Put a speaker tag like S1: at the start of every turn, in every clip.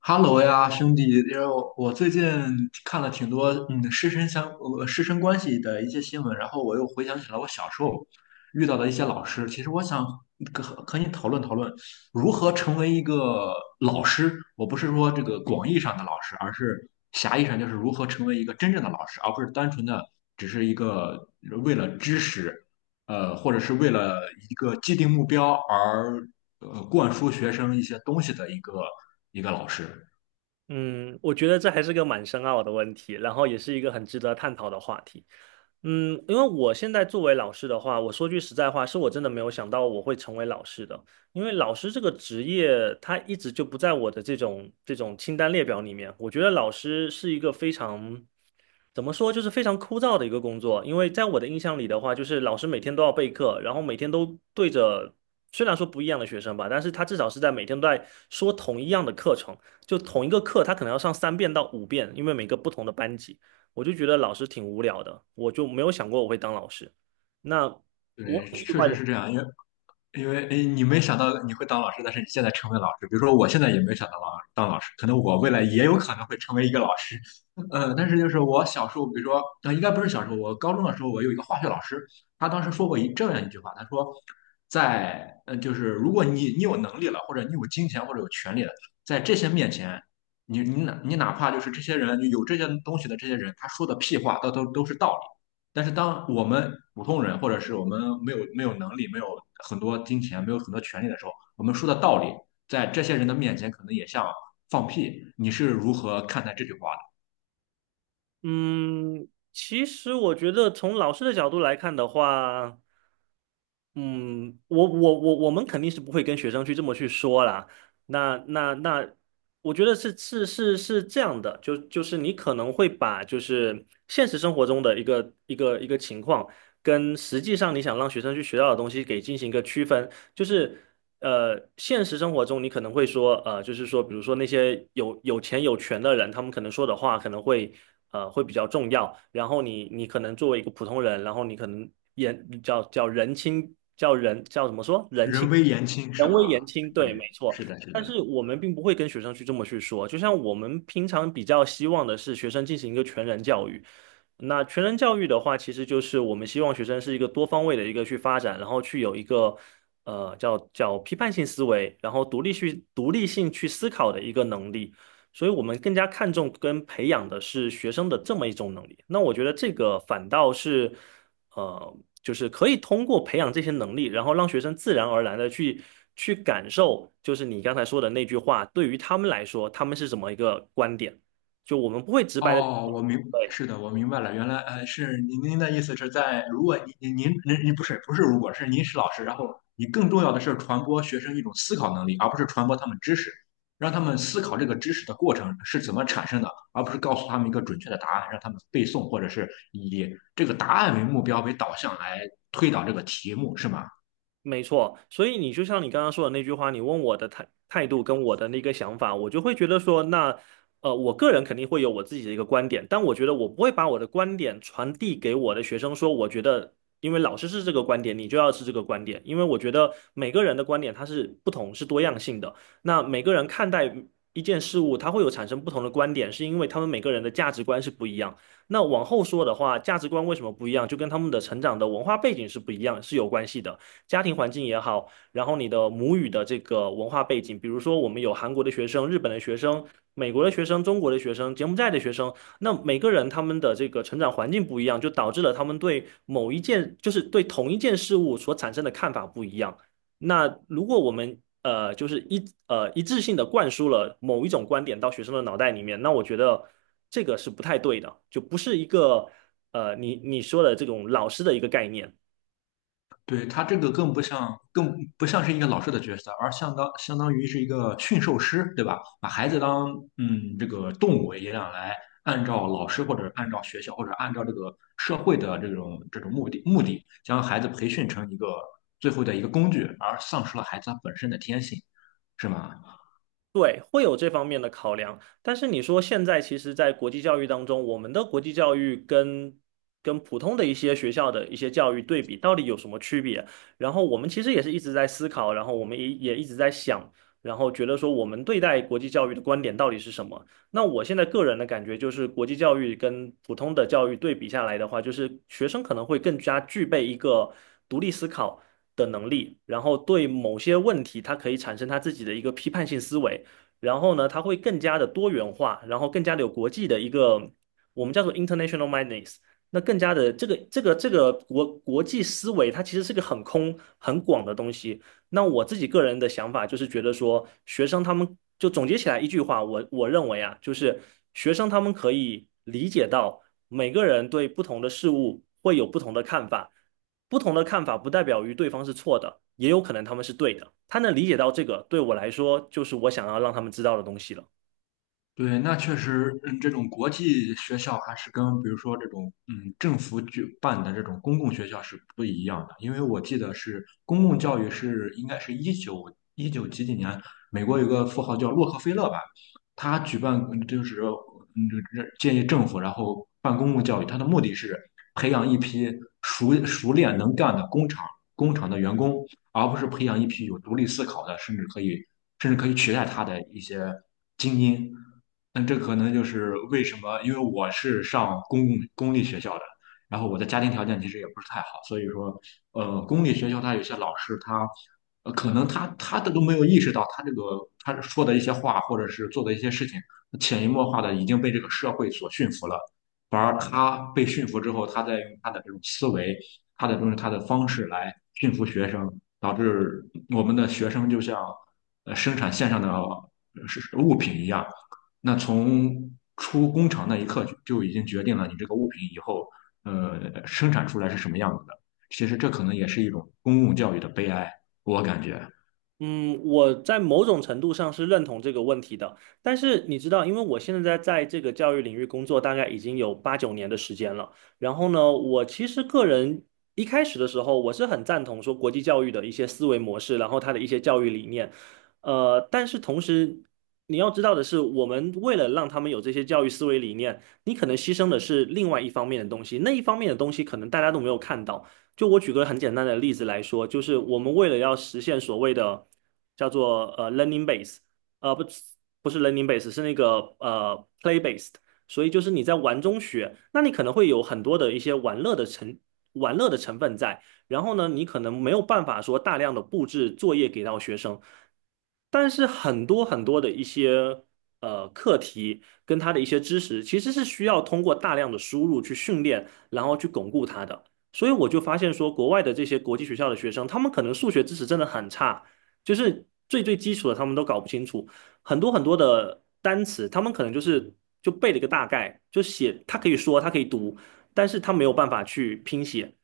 S1: 哈喽呀，兄弟，因为我最近看了挺多师生关系的一些新闻，然后我又回想起了我小时候遇到的一些老师。其实我想和你讨论讨论如何成为一个老师。我不是说这个广义上的老师，而是狭义上就是如何成为一个真正的老师，而不是单纯的只是一个为了知识，或者是为了一个既定目标而灌输学生一些东西的一个老师。
S2: 嗯，我觉得这还是个蛮深奥的问题，然后也是一个很值得探讨的话题。嗯，因为我现在作为老师的话，我说句实在话，是我真的没有想到我会成为老师的，因为老师这个职业，他一直就不在我的这种清单列表里面。我觉得老师是一个非常，怎么说，就是非常枯燥的一个工作，因为在我的印象里的话，就是老师每天都要备课，然后每天都对着。虽然说不一样的学生吧，但是他至少是在每天都在说同一样的课程，就同一个课，他可能要上3遍到5遍，因为每个不同的班级，我就觉得老师挺无聊的，我就没有想过我会当老师。那我
S1: 对，
S2: 很意
S1: 确
S2: 外
S1: 实
S2: 的。
S1: 是这样，因为诶，你没想到你会当老师，但是你现在成为老师。比如说，我现在也没想到当老师，可能我未来也有可能会成为一个老师。但是就是我小时候，比如说，应该不是小时候，我高中的时候，我有一个化学老师，他当时说过这样一句话，他说，就是如果你有能力了，或者你有金钱或者有权利了，在这些面前，你你哪你哪怕就是这些人有这些东西的这些人，他说的屁话，都是道理。但是当我们普通人或者是我们没有能力、没有很多金钱、没有很多权利的时候，我们说的道理，在这些人的面前可能也像放屁。你是如何看待这句话
S2: 嗯，其实我觉得从老师的角度来看的话。嗯，我们肯定是不会跟学生去这么去说啦。那那那，我觉得是这样的，就是你可能会把就是现实生活中的一个情况，跟实际上你想让学生去学到的东西给进行一个区分。就是现实生活中你可能会说，就是说，比如说那些有钱有权的人，他们可能说的话可能会会比较重要。然后你可能作为一个普通人，然后你可能言叫叫人轻叫人叫怎么说
S1: 的？
S2: 人
S1: 人
S2: 轻
S1: 微言轻是
S2: 人
S1: 吗？
S2: 微言轻，对，没
S1: 对，
S2: 错。
S1: 是的，是
S2: 但是
S1: 的。
S2: 我们并不会跟学生去这么去说，就像我们平常比较希望的是学生进行一个全人教育，那全人教育的话，其实就是我们希望学生是一个多方位的一个去发展，然后去有一个呃叫叫批判性思维，然后独立性去思考的一个能力。所以我们更加看重跟培养的是学生的这么一种能力。那我觉得这个反倒是呃，就是可以通过培养这些能力，然后让学生自然而然的去感受，就是你刚才说的那句话，对于他们来说，他们是什么一个观点？就我们不会直白的。
S1: 哦，
S2: 对。
S1: 是的，我明白了，原来是您的意思是在，如果您不是不是，如果是您是老师，然后你更重要的是传播学生一种思考能力，而不是传播他们知识，让他们思考这个知识的过程是怎么产生的，而不是告诉他们一个准确的答案，让他们背诵，或者是以这个答案为目标为导向来推导这个题目，是吗？
S2: 没错，所以你就像你刚刚说的那句话，你问我的态度跟我的那个想法，我就会觉得说，那我个人肯定会有我自己的一个观点，但我觉得我不会把我的观点传递给我的学生说，我觉得因为老师是这个观点，你就要是这个观点，因为我觉得每个人的观点它是不同，是多样性的。那每个人看待一件事物，它会有产生不同的观点，是因为他们每个人的价值观是不一样。那往后说的话，价值观为什么不一样，就跟他们的成长的文化背景是不一样，是有关系的。家庭环境也好，然后你的母语的这个文化背景，比如说我们有韩国的学生、日本的学生、美国的学生、中国的学生、柬埔寨的学生，那每个人他们的这个成长环境不一样，就导致了他们对某一件，就是对同一件事物所产生的看法不一样。那如果我们就是一致性的灌输了某一种观点到学生的脑袋里面，那我觉得这个是不太对的，就不是一个你说的这种老师的一个概念。
S1: 对，他这个更不像是一个老师的角色，而相当于是一个驯兽师，对吧？把孩子当这个动物一样来，按照老师或者按照学校或者按照这个社会的这种目的，将孩子培训成一个最后的一个工具，而丧失了孩子他本身的天性，是吗？
S2: 对，会有这方面的考量，但是你说现在其实，在国际教育当中，我们的国际教育跟普通的一些学校的一些教育对比，到底有什么区别？然后我们其实也是一直在思考，然后我们也一直在想，然后觉得说我们对待国际教育的观点到底是什么？那我现在个人的感觉就是，国际教育跟普通的教育对比下来的话，就是学生可能会更加具备一个独立思考的能力，然后对某些问题，他可以产生他自己的一个批判性思维。然后呢，它会更加的多元化，然后更加的有国际的一个我们叫做 international mindness。 那更加的这个国际思维，它其实是个很空很广的东西。那我自己个人的想法就是觉得说，学生他们就总结起来一句话，我认为啊，就是学生他们可以理解到每个人对不同的事物会有不同的看法，不同的看法不代表于对方是错的，也有可能他们是对的。他能理解到这个，对我来说就是我想要让他们知道的东西了。
S1: 对，那确实，这种国际学校还是跟比如说这种政府举办的这种公共学校是不一样的，因为我记得是公共教育是应该是19几几年，美国有个富豪叫洛克菲勒吧，他举办就是建议政府然后办公共教育，他的目的是培养一批熟练能干的工厂的员工，而不是培养一批有独立思考的，甚至可以取代他的一些精英。那这可能就是为什么，因为我是上公立学校的，然后我的家庭条件其实也不是太好，所以说，公立学校他有些老师他，可能他的都没有意识到，他这个他说的一些话或者是做的一些事情，潜移默化的已经被这个社会所驯服了。反而他被驯服之后，他在用他的这种思维、他的东西、他的方式来驯服学生，导致我们的学生就像生产线上的是物品一样。那从出工厂那一刻就已经决定了你这个物品以后生产出来是什么样子的。其实这可能也是一种公共教育的悲哀，我感觉。
S2: 嗯，我在某种程度上是认同这个问题的，但是你知道，因为我现在在这个教育领域工作，大概已经有8、9年的时间了。然后呢，我其实个人一开始的时候，我是很赞同说国际教育的一些思维模式，然后他的一些教育理念。但是同时你要知道的是，我们为了让他们有这些教育思维理念，你可能牺牲的是另外一方面的东西，那一方面的东西可能大家都没有看到。就我举个很简单的例子来说，就是我们为了要实现所谓的叫做learning base，呃不不是 learning base，是那个play based，所以就是你在玩中学，那你可能会有很多的一些玩乐的成分在，然后呢，你可能没有办法说大量的布置作业给到学生，但是很多很多的一些课题跟他的一些知识，其实是需要通过大量的输入去训练，然后去巩固它的。所以我就发现说，国外的这些国际学校的学生，他们可能数学知识真的很差，就是最最基础的他们都搞不清楚，很多很多的单词，他们可能就是就背了一个大概，就写，他可以说，他可以读，但是他没有办法去拼写，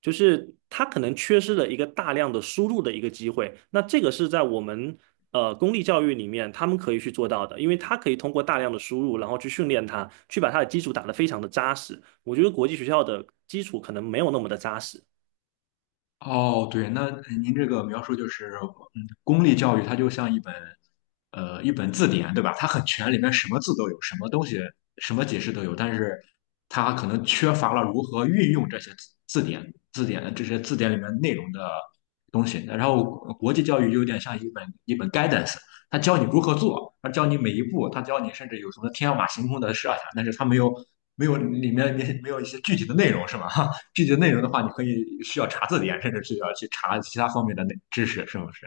S2: 就是他可能缺失了一个大量的输入的一个机会。那这个是在我们公立教育里面他们可以去做到的，因为他可以通过大量的输入，然后去训练它，去把它的基础打得非常的扎实。我觉得国际学校的基础可能没有那么的扎实。
S1: 哦，对，那哎您这个描述就是，公立教育它就像一本字典，对吧？它很全，里面什么字都有，什么东西，什么解释都有，但是它可能缺乏了如何运用字典、这些字典里面内容的东西。然后国际教育有点像一本 guidance，它教你如何做，它教你每一步，它教你甚至有什么天马行空的设想，但是它没有里面没有一些具体的内容，是吗？具体的内容的话，你可以需要查字典，甚至是要去查其他方面的内知识，是不是？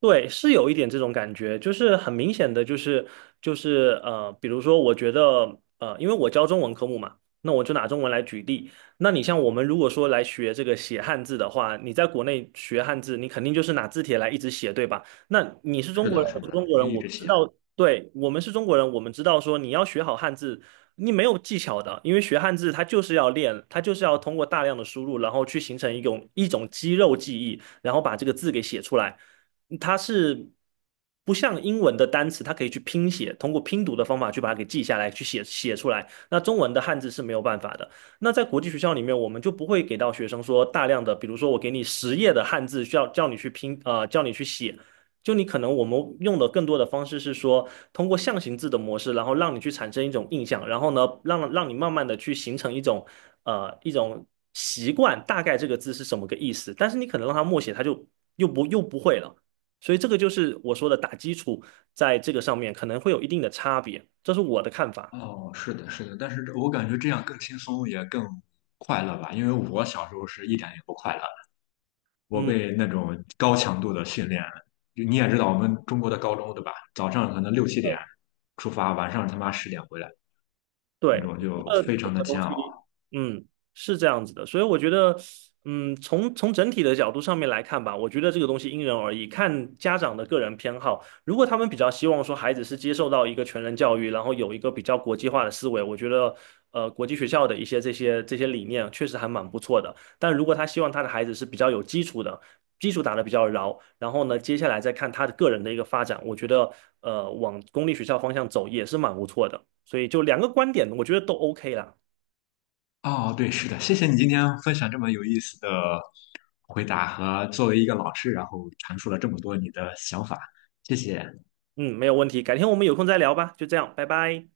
S2: 对，是有一点这种感觉，就是很明显的，就是比如说，我觉得因为我教中文科目嘛，那我就拿中文来举例。那你像我们如果说来学这个写汉字的话，你在国内学汉字，你肯定就是拿字帖来一直写，对吧？那你是中
S1: 是
S2: 国
S1: 的，
S2: 人，我
S1: 是
S2: 是
S1: 的，
S2: 中国
S1: 是
S2: 人，
S1: 一
S2: 我
S1: 直
S2: 们知
S1: 写。
S2: 道，对，我们是中国人，我们知道说你要学好汉字，你没有技巧的，因为学汉字它就是要练，它就是要通过大量的输入，然后去形成一种肌肉记忆，然后把这个字给写出来。它是不像英文的单词，它可以去拼写，通过拼读的方法去把它给记下来，去写出来。那中文的汉字是没有办法的。那在国际学校里面，我们就不会给到学生说大量的，比如说我给你10页的汉字，需要叫你去拼，叫你去写。就你可能我们用的更多的方式是说，通过象形字的模式，然后让你去产生一种印象，然后呢，让你慢慢的去形成一种习惯，大概这个字是什么个意思。但是你可能让他默写，他就又不会了。所以这个就是我说的打基础，在这个上面可能会有一定的差别，这是我的看法。
S1: 哦，是的，是的，但是我感觉这样更轻松，也更快乐吧。因为我小时候是一点也不快乐，我
S2: 嗯。
S1: 被那种高强度的训练，就你也知道我们中国的高中，对吧？早上可能6、7点出发，晚上他妈10点回来，
S2: 对，
S1: 那种就非
S2: 这
S1: 常的
S2: 个东
S1: 煎熬。
S2: 西，嗯，是这样子的，所以我觉得，从整体的角度上面来看吧，我觉得这个东西因人而异，看家长的个人偏好。如果他们比较希望说孩子是接受到一个全人教育，然后有一个比较国际化的思维，我觉得，国际学校的一些这些理念确实还蛮不错的。但如果他希望他的孩子是比较有基础的，基础打得比较牢，然后呢，接下来再看他的个人的一个发展，我觉得，往公立学校方向走也是蛮不错的。所以就两个观点，我觉得都 OK 啦。
S1: 哦，对，是的，谢谢你今天分享这么有意思的回答和作为一个老师，然后阐述了这么多你的想法，谢谢。
S2: 嗯，没有问题，改天我们有空再聊吧，就这样，拜拜。